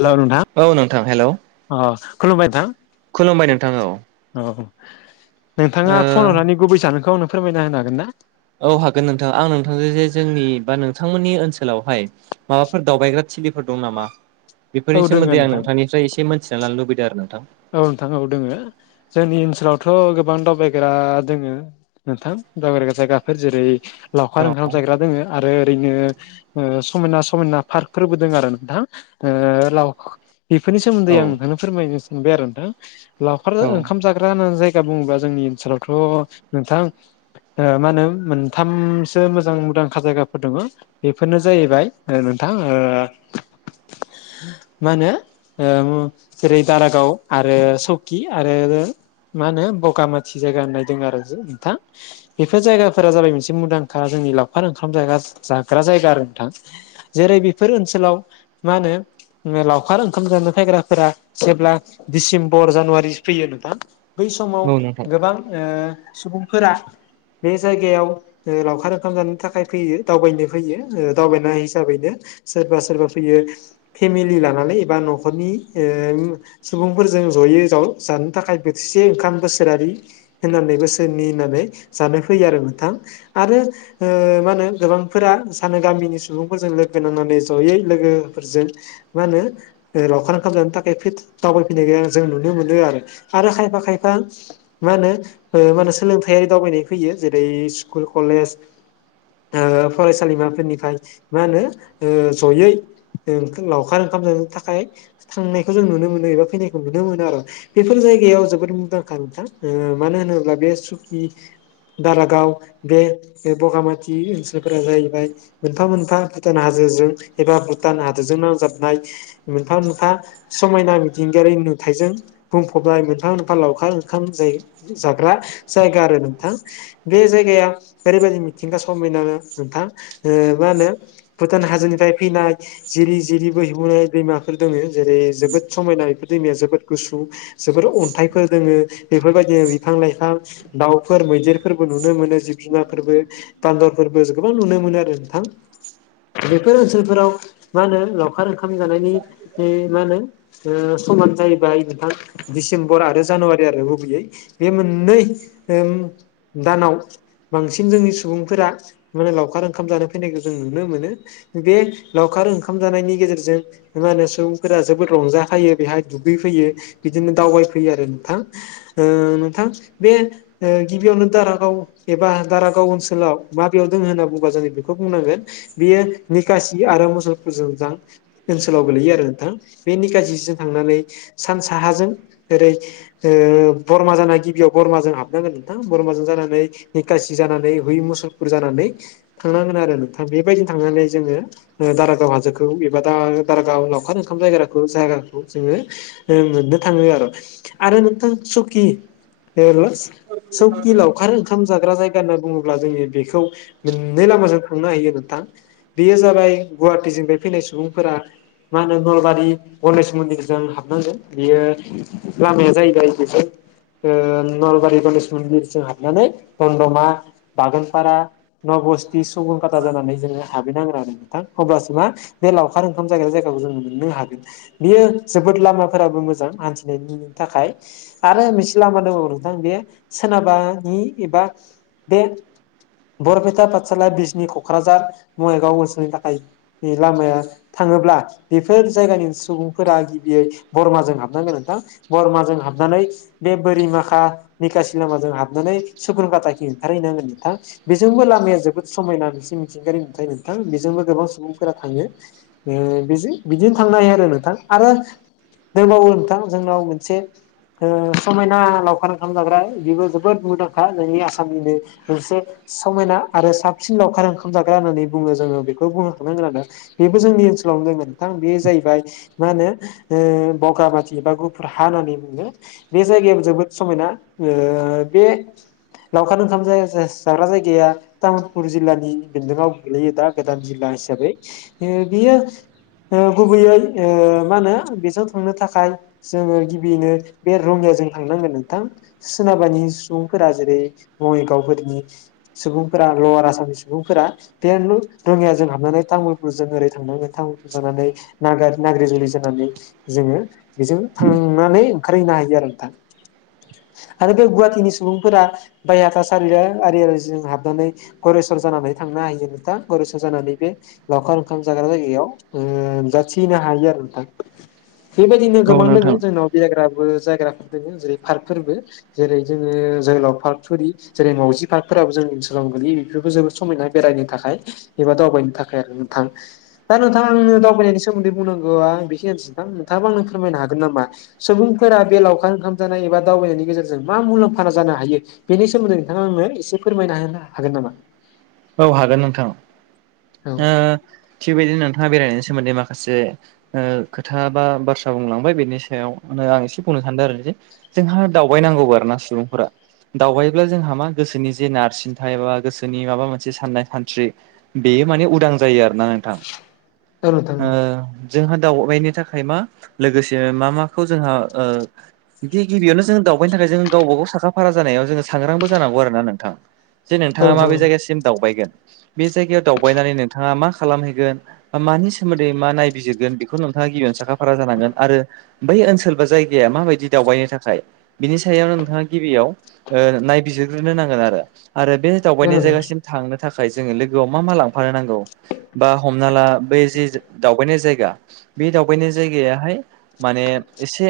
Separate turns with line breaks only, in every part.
Hello नोंथां
औ नोंथां हेलौ
अ खुलुमबाय नोंथां
खुलुमबाय नोंथां औ
अ नोंथाङा
ओ
फन हरनानै गुबै जाहोनखौ आंनो फोरमायना होनो हागोन ना?
औ हागोन नोंथां आं नोंथांजों जे जोंनि बा नोंथांमोननि ओनसोलावहाय माबाफोर दावबायग्रा थिलिफोर दं नामा
औ
बेफोरनि
दोङो
सोमोन्दै आं
नोंथां
नोंथांनिफ्राय एसे मोनथिनानै लानो लुबैदों आरो नोंथां
औ नोंथां औ दोङो। जोंनि ओनसोलावथ' गोबां दावबायग्रा दोङो नोंथां दावबायग्रा जायगा फोर जेरै लावखार ओंखाम जायग्रा दोङो आरो ओरै नो ओ समायना समायना पार्कफोरबो दों आरो नोंथां ओ लाव बेफोरनि सोमोन्दै
औ
आं नोंथांनो फोरमायनो सानबाय आरो नोंथां लावखार ओंखाम जा ग्रा होननानै जायगा बुङोबा जोंनि ओनसोलावथ' नोंथां ओ मा होनो मोनथामसो मोजां मुंदांखा जायगाफोर दङ। बेफोरनो जाहैबाय ओ नोंथां ओ मा होनो ओम जेरै दारागाव आरो सौकि आरो मा होनो बगामाथि जायगा होननायदों आरो जों नोंथां। बेफोर जायगाफोरा जाबाय मोनसे मुंदांखा जोंनि लावखार ओंखाम जागास जाग्रा जायगा आरो नोंथां। जेरै बेफोर ओनसोलाव मा होनो उम लावखार ओंखाम जानो फैग्राफोरा जेब्ला डिसेम्बर जानुवारि फैयो नोंथां बै समाव
औ नोंथां
गोबां ओ सुबुंफोरा बे जायगायाव ओ लावखार ओंखाम जानो थाखाय फैयो दावबायनो फैयो ओ दावबायनाय हिसाबैनो सोरबा सोरबा फैयो फेमिलि लानानै एबा न'खरनि ओ सुबुंफोरजों जयै ज' जानो थाखाय बोथिसे ओंखाम बोसोरारि होननानै बोसोरनि होननानै जानो फैयो आरो नोंथां आरो ओ मा होनो गोबांफोरा सानो गामिनि सुबुंफोरजों लोगो नांनानै जयै लोगोफोरजों मा होनो ओ लावखार ओंखाम जानो थाखाय फि दावबायफैनायखौ जों नुनो मोनो आरो आरो खायफा खायफा मा होनो ओ मा होनो सोलोंथायारि दावबायनाय फैयो जेरै स्कुल कलेज ओ फरायसालिमाफोरनिफ्राय मा होनो ओ जयै ओ लावखार ओंखाम जानो थाखाय खुंनायखौ जों नुनो मोनो एबा फैनायखौ नुनो मोनो आरो। बेफोर जायगायाव जोबोद मुंदांखा नोंथां। ओ मानो होनोब्ला बे सुकि दारागाव बे बगामाथि ओनसोलफोरा जाहैबाय मोनफा मोनफा भुटान हाजोजों एबा भुटान हादोजों नांजाबनाय मोनफा मोनफा समायना मिथिंगायारि नुथायजों बुंफबनाय मोनफा मोनफा लावखार ओंखाम जाय जाग्रा जायगा आरो नोंथां। बे जायगाया ओरैबायदि मिथिंगा समायनानो नोंथां। ओ मा होनो भुटान हाजोनिफ्राय फैनाय जिरि जिरि बोहैबोनाय दैमाफोर दङ जेरै जोबोद समायना बेफोर दैमाया जोबोद गुसु जोबोर अन्थाइफोर दोङो बेफोरबायदिनो बिफां लाइफां दाउफोर मैदेरफोरबो नुनो मोनो जिब जुनारफोरबो बान्दरफोरबो गोबां नुनो मोनो आरो नोंथां। बेफोर ओनसोलफोराव मा होनो लावखार ओंखाम जानायनि नि मा होनो ओ समानो जाहैबाय नोंथां डिसेम्बर आरो जानुवारि आरो गुबैयै। बे मोननै ओम दानाव बांसिन जोंनि सुबुंफोरा माने लावखार ओंखाम जानो फैनायखौ जों नुनो मोनो। बे लावखार ओंखाम जानायनि गेजेरजों मा होनो सुबुंफोरा जोबोद रंजा फाइयो बेहाय दुगै फैयो बिदिनो दावबायफैयो आरो नोंथां। ओ नोंथां बे ओ गिबियावनो दारागाव एबा दारागाव ओनसोलाव माबेयाव दङ होनना बुंबा जों बेखौ बुंनांगोन बेयो निकसि आरो मुसलपुरजोंजां ओनसोलाव गोलैयो आरो नोंथां। बे निकसि बिजों थांनानै सान साहाजों ओेरै ओ बरमा जाना गिबियाव बरमाजों हाबनांगोन नोंथां बरमाजों जानानै निकसि जानानै हुइ मुसलपुर जानानै थांनांगोन आरो नोंथां बेबायदिनो थांनानै जोङो ओ दारागाव हाजोखौ एबा दा दारागाव लावखार ओंखाम जायग्राखौ जायगा खौ जोङो ओ मोननो थाङो आरो आरो नोंथां सुकि हेल' सौखि लावखार ओंखाम जाग्रा जायगा होनना बुङोब्ला, जोङो बेखौ मोननै लामाजों थांनो हायो नोंथां। बेयो जाबाय गुवाहाटिजों बे फैनाय सुबुंफोरा मा होनो नलबारि गनेश मन्दिरजों हाबनांगो बियो लामाया जाहैबाय बेफोर ओ नलबारि गनेेश मन्दिर जों हाबनानै दमदमा, बागानफारा नबस्थि, सुबनखाथा जानानै जोङो हाबहैनांगोन आरो नोंथां। अब्लासो मा बे लावखार ओंखाम जाग्रा जायगाखौ जोङो मोननो हागोन। बियो जोबोद लामाफोराबो मोजां हान्थिनायनि थाखाय। आरो मोनसे लामा दोङो नोंथां बे सोनाबानि एबा बे बरपेटा, पाठसाला, बिजनि, क'क्राझार, बङाइगाव ओनसोलनि थाखाय [unintelligible] लामाया थाङोब्ला बेफोर जायगानि सुबुं फोरा गिबियै बरमाजों हाबनांगोन नोंथां, बरमाजों हाब हाबनानै बे बोरिमाखा, निखासि लामाजों हाबनानै सुकुनखाटाखि ओंखारहैनांगोन नोंथां। बेजोंबो लामाया जोबोद समायना मोनसे मिथिंगायारि नुथाय नोंथां, बेजोंबो गोबां सुबुंफोरा थाङो। ओ बिजों बिदिनो थांनो हायो आरो नोंथां। आरो दोंबावो नोंथां जोंनाव मोनसे ओ समायना लावखार ओंखाम जाग्रा बेबो जोबोद मुंदांखा जोंनि आसामनिनो। मोनसे समायना आरो साबसिन लावखार ओंखाम जाग्रा होननानै बुङो जोङो बेखौ बुंनो थांनांगोन आरो। बेबो जोंनि ओनसोलावनो दङ नोंथां बे जाहैबाय मा होनो ओ बगामाथि बा गुफुर हानानै बुङो। बे जायगायाबो जोबोद समायना, ओ बे लावखार ओंखाम जा-जाग्रा जायगाया तामुलपुर जिल्लानि बेन्दोंआव गोग्लैयो दा गोदान जिल्ला हिसाबै। ओ बेयो ओ गुबैयै ओ मा होनो बेजों थांनो थाखाय जोङो गिबियैनो बे रङिया जों थांनांगोन नोंथां। सोनाबानि सुबुंफोरा जेरै बङाइगावफोरनि सुबुंफोरा लवार आसामनि सुबुंफोरा बेे लु रङियाजों हाबनानै तामुलपुरजों ओरै थांनांगोन। थां जानानै नागा-नाग्रिजुलि जानानै जोङो बेजों थांनानै ओंखारहैनो हायो आरो नोंथां आरो बे गुवाहाटिनि सुबुंफोरा बायहाथा सारिआरया आरिजों हाबनानै गरेस्वर जानानै थांनो हायो नोंथां, गरेस्वर जानानै बे लावखार ओंखाम जाग्रा जायगायाव ओ जाथि फैनो हायो आरो नोंथां। बेबायदिनो
औ
गोबां
नोंथां
दोङो जोंनाव बेरायग्राबो जायग्राफोर जेरै पार्कफोरबो जेरै जोङो जोहोलाव पार्क सरि। जेरै मावजि पार्कफोराबो जोंनि ओनसोलाव गोलैयो बेफोरबो जोबोद समायना बेरायनो थाखाय। एबा दावबायनो थाखाय आरो नोंथां। दा नोंथां दावबायनायनि सोमोन्दै बुंनांगौआ बेखिनिआनोसै नोंथां। नोंथाआबो आंनो फोरमायनो हागोन नामा? सुबुंफोरा बे लावखार ओंखाम जानाय एबा दावबायनायनि गेजेरजों मा मुलाम्फा जानो हायो? बेनि सोमोन्दै नोंथाङा आंनो एसे फोरमायना होनो हागोन नामा?
औ हागोन नोंथां।
औ
ओ थिग बिदिनो नोंथाङा बेरायनायनि सोमोन्दै माखासे ओ खोथा बा बाथ्रा बुंलांबाय बेनि सायावनो आं एसे बुंनो सान्दों आरो जे जोंहा दावबाय नांगौबो आरोना सुबुंफोरा। दावबायोब्ला जोंहा मा गोसोनि जे नारसिनथाय एबा गोसोनि माबा मोन मोनसे साननाय सानस्रि बेयो माने उदां जायो आरोना नोंथां।
औ नोंथां औ
ओ जोंहा दावबायनो थाखाय मा लोगोसे मा माखौ जोंहा ओ बिदि गिबियावनो जों दाव बेनि थाखाय जों गावबागाव साखा फारा जानायाव जोंसांग्रांबो जानांगौ आरो ना नोंथां। जे
औ
नोंथाङा
नोंथां औ
माबे जायगासिम दावबायगोन। बे जायगायाव दावबायनानै नोंथाङा मा खालामहैगोन? मानि सोमोन्दै मा नायबिजिरगोन बेखौ नोंथाङा गिबियावनो साखाफारा जानांगोन आरो बै ओनसोल बा जायगाया माबायदि दावबायनो थाखाय बिनि सायाव नोंथाङा गिबियाव नायबिजिरग्रोनो नांगोन आरो आरो बे
औ
दावबायनाय
नोंथां
जायगासिम थांनो थाखाय जोङो लोगोआव मा मा लांफानो नांगौ बा हमना ला बै जि दावबायनाय जायगा बे दावबायनाय जायगायाहाय माने एसे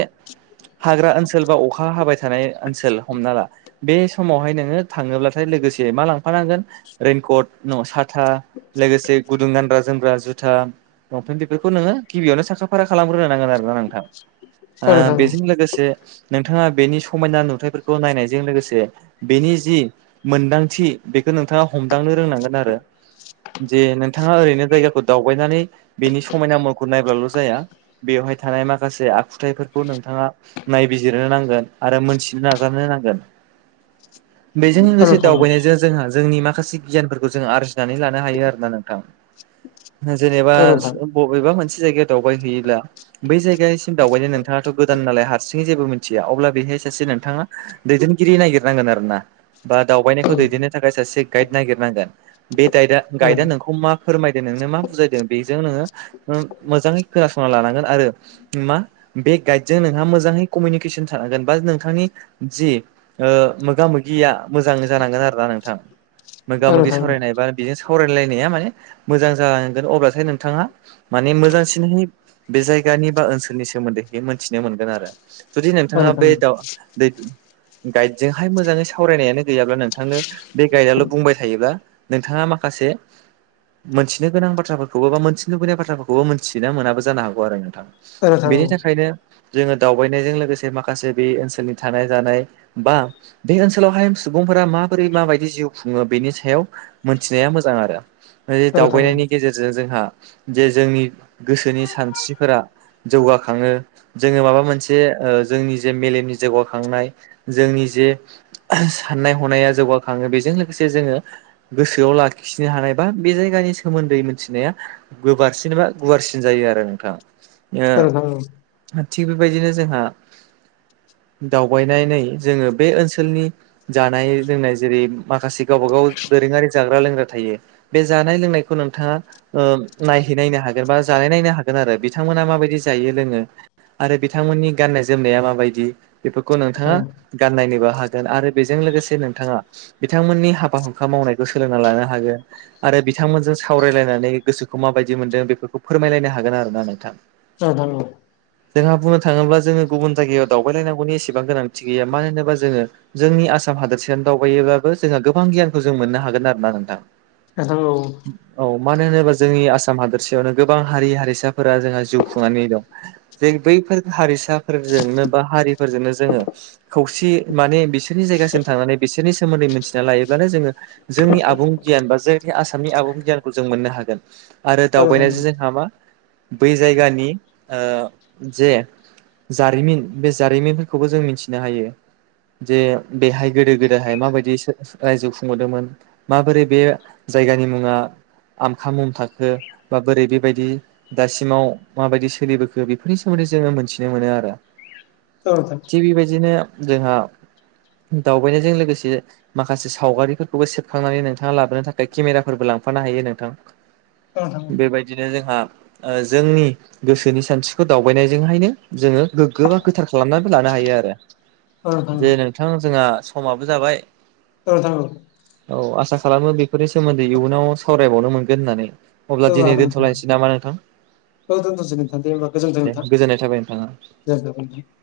हाग्रा ओनसोल बा अखा हाबाय थानाय ओनसोल हमना ला बे समावहाय नोङो थाङोब्लाथाय लोगोसे मा लांफानांगोन रइेनकट न साथा लोगोसे गुदुं गानग्रा जोमब्रा जुथा लंपेन्ट बेफोरखौ नोङो गिबियावनो साखा फारा खालामग्रोनो नांगोन आरोना नोंथां
औ नोंथां औ
आ
नोंथां
बेजों लोगोसे नोंथाङा बेनि समायना नुथाइफोरखौ नायनायजों लोगोसे बेनि जि मोनदांथि बेखौ नोंथाङा हमदांनो रोंनांगोन आरो जे नोंथाङा ओरैनो जायगाखौ दावबायनानै बेनि समायना महरखौ नायब्लाल' जाया बेवहाय थानाय माखासे आखुथायफोरखौ नोंथाङा नायबिजिरनो नांगोन आरो मोनथिनो नाजानो नांगोन बेजों
औ
लोगोसे
नोंथां
दावबायनायजों जोंहा जोंनि मा माखासे गियानफोरखौ जों आरजिनानै लानो हायो आरोना नोंथां
औ
जेनेबा
औ नोंथां
बबेबा मोनसे जायगायाव दावबाय हैयोब्ला बै जायगासिम दावबायनो नोंथाङाथ' गो गोदान नालाय हारसिङै जेबो मिथिया अब्ला बेहाय सासे नोंथाङा दैदेनगिरि नायागिरनांगोन आरो ना बा
औ
दावबायनायखौ दैदेननो थाखाय सासे गाइद नागिरनांगोन बे गाइआ गाइदा नोंखौ मा फोरमायदों नोंनो मा बुजायदों बेजों ओ मोजाङै खोनासंना लानांगोन आरो मा बे गाइडजों नोंहा मोजाङै कमिउनिकेसन थानांगोन बा नोंथांनि जि ओ मोगा मोगिया मोजांङैजानांगोन आरोना नोंथां मोगा
औ नोंथां औ नोंथां औ
मोगि
नोंथां
सावरायनाय बा बेजों सावरायलायनाया माने मोजां जालांगोन अब्लासो नोंथाङा माने मोजांसिनहै बे जायगानि बा ओनसोलनि सोमोन्दैहै मोनथिनो मोनगोन आरो जुदि
औ नोंथां औ
नोंथाङा
नोंथां औ नोंथां औ नोंथां औ नोंथां औ नोंथां औ नोंथां औ नोंथां
बे
औ
दा दै गाइडजोंहाय मोजाङै सावरायनायानो गैयाब्ला नोंथांनो बे गाइदआल' बुंबाय थायोब्ला नोंथाङा माखासे मोनथिनो गोनां बाथ्राफोरखौबो बा मोनन्थिनो लुबैनाय बाथ्राफोरखौबो मोनथिना मोनाबो जानो हागौ आरो नोंथां बेनि थाखायनो जोङो दावबायनायजों लोगोसे माखासे बे ओनसोलनि थानाय जानाय बा बे ओनसोलावहाय सुबुंफोरा माबोरै माबायदि जिउ बेनि सायाव मोनथिनाया मोजां आरो बे दावबायनायनि गेजेरजों जो जोंहा जे जोंनि गोसोनि सानस्रिफोरा जौगाखाङो जोङो माबा मोनसे ओ जोंनि जे मेलेमनि जौगाखांनाय जोंनि जे साननाय हनाया जौगाखाङो बेजों लोगोसे जोङो गोसोआव लाखिनो हानाय बा बे जायगानि सोमोन्दै मिथिनाया गोबारसिन बा गुवारसिन जायो आरो नोंथां थिग बेबायदिनो जोंहा दावबायनानै जोङो बे ओनसोलनि जानाय लोंनाय जेरै माखासे गावबा गाव दोरोङारि जाग्रा लोंग्रा थायो बे जानाय लोंनायखौ नोंथाङा ओ नायहै नायनो हागोन बा जानाय नायनो हागोन आरो बिथांमोना माबायदि जायो लोङो आरो बिथांमोननि गाननाय जोमनाया माबायदि बेफोरखौ नोंथाङा गाननायनोबो हागोन आरो बेजों लोगोसे नोंथाङा बिथांमोननि हाबा हुखा मावनायखौ सोलोंना लानो हागोन आरो बिथांमोनजों सावरायलायनानै गोसोखौ माबायदि मोन्दों बेफोरखौ फोरमायलायनो हागोन आरो ना नोंथां
[unintelligible]
जोंहा बुंनो थाङोब्ला जोङो गुबुन जायगायाव दावबायलायनांगौनि एसेबां गोनांथि गैया मानो होनोबा जोङो जोंनि आसाम हादोरसायाव दावबायोब्लाबो जोंहा गोबां गियानखौ जों मोननो हागोन आरो ना नोंथां
औ
औ मानो होनोबा जोंनि आसाम हादोरसेयावनो गोबां हारि हारिसाफोरा जोंहा जिउ खुंनानै दं जों बैफोर हारिसाफोरजोंनो बा हारि फोरजोंनो जोङो खौसे माने बिसोरनि जायगासिम थांनानै बिसोरनि मोनथिना लायोब्लानो जोङो जोंनि आबुं गियान बा जायखि आसामनि आबुं गियानखौ जों मोननो हागोन। आरो दावबायनायजों जोंहा मा बै जायगानि ओ जे जारिमिन बे जारिमिनफोरखौबो जों मिथिनो हायो जे बेहाय गोदो गोदा आय माबायदि रायजो खुंबोदोंमोन माबोरै बे जायगानि मुङा आमखा मुम थाखो बा बोरै बेबायदि दासिमाव माबायदि सोलिबोखो बेफोरनि सोमोन्दै जोङो मोनथिनो मोनो आरो।
[unintelligible]
थिग बेबायदिनो जोंहा दावबायनायजों लोगोसे ए माखासे सावगारिफोरखौबो सेबखांनानै नोंथाङा लाबोनो थाखाय केमेराफोरबो लांफानो हायो नोंथां। [inaudible] बेबायदिनो जोंहा ओ जोंनि गोसोनि सानस्रिखौ दावबायनायजोंहायनो जोङो गोग्गो बा गोथार खालामनानैबो लानो हायो आरो जे नो थां जोंहा समाबो जाबाय
ओ नोंथां ओ
औ आसा खालामो बेफोरनि सोमोन्दै इयुनाव सावरायबावनो मोनगोन होननानै। अब्ला दिनै
हागोन नोंथां औ
दोनथ'लायनोसै नामा नोंथां?
औ दोनथ'सै नोंथां दे होनबा गोजोनथों
दे गोजोननाय थाबाय नोंथाङा
नोंथां [unintelligible]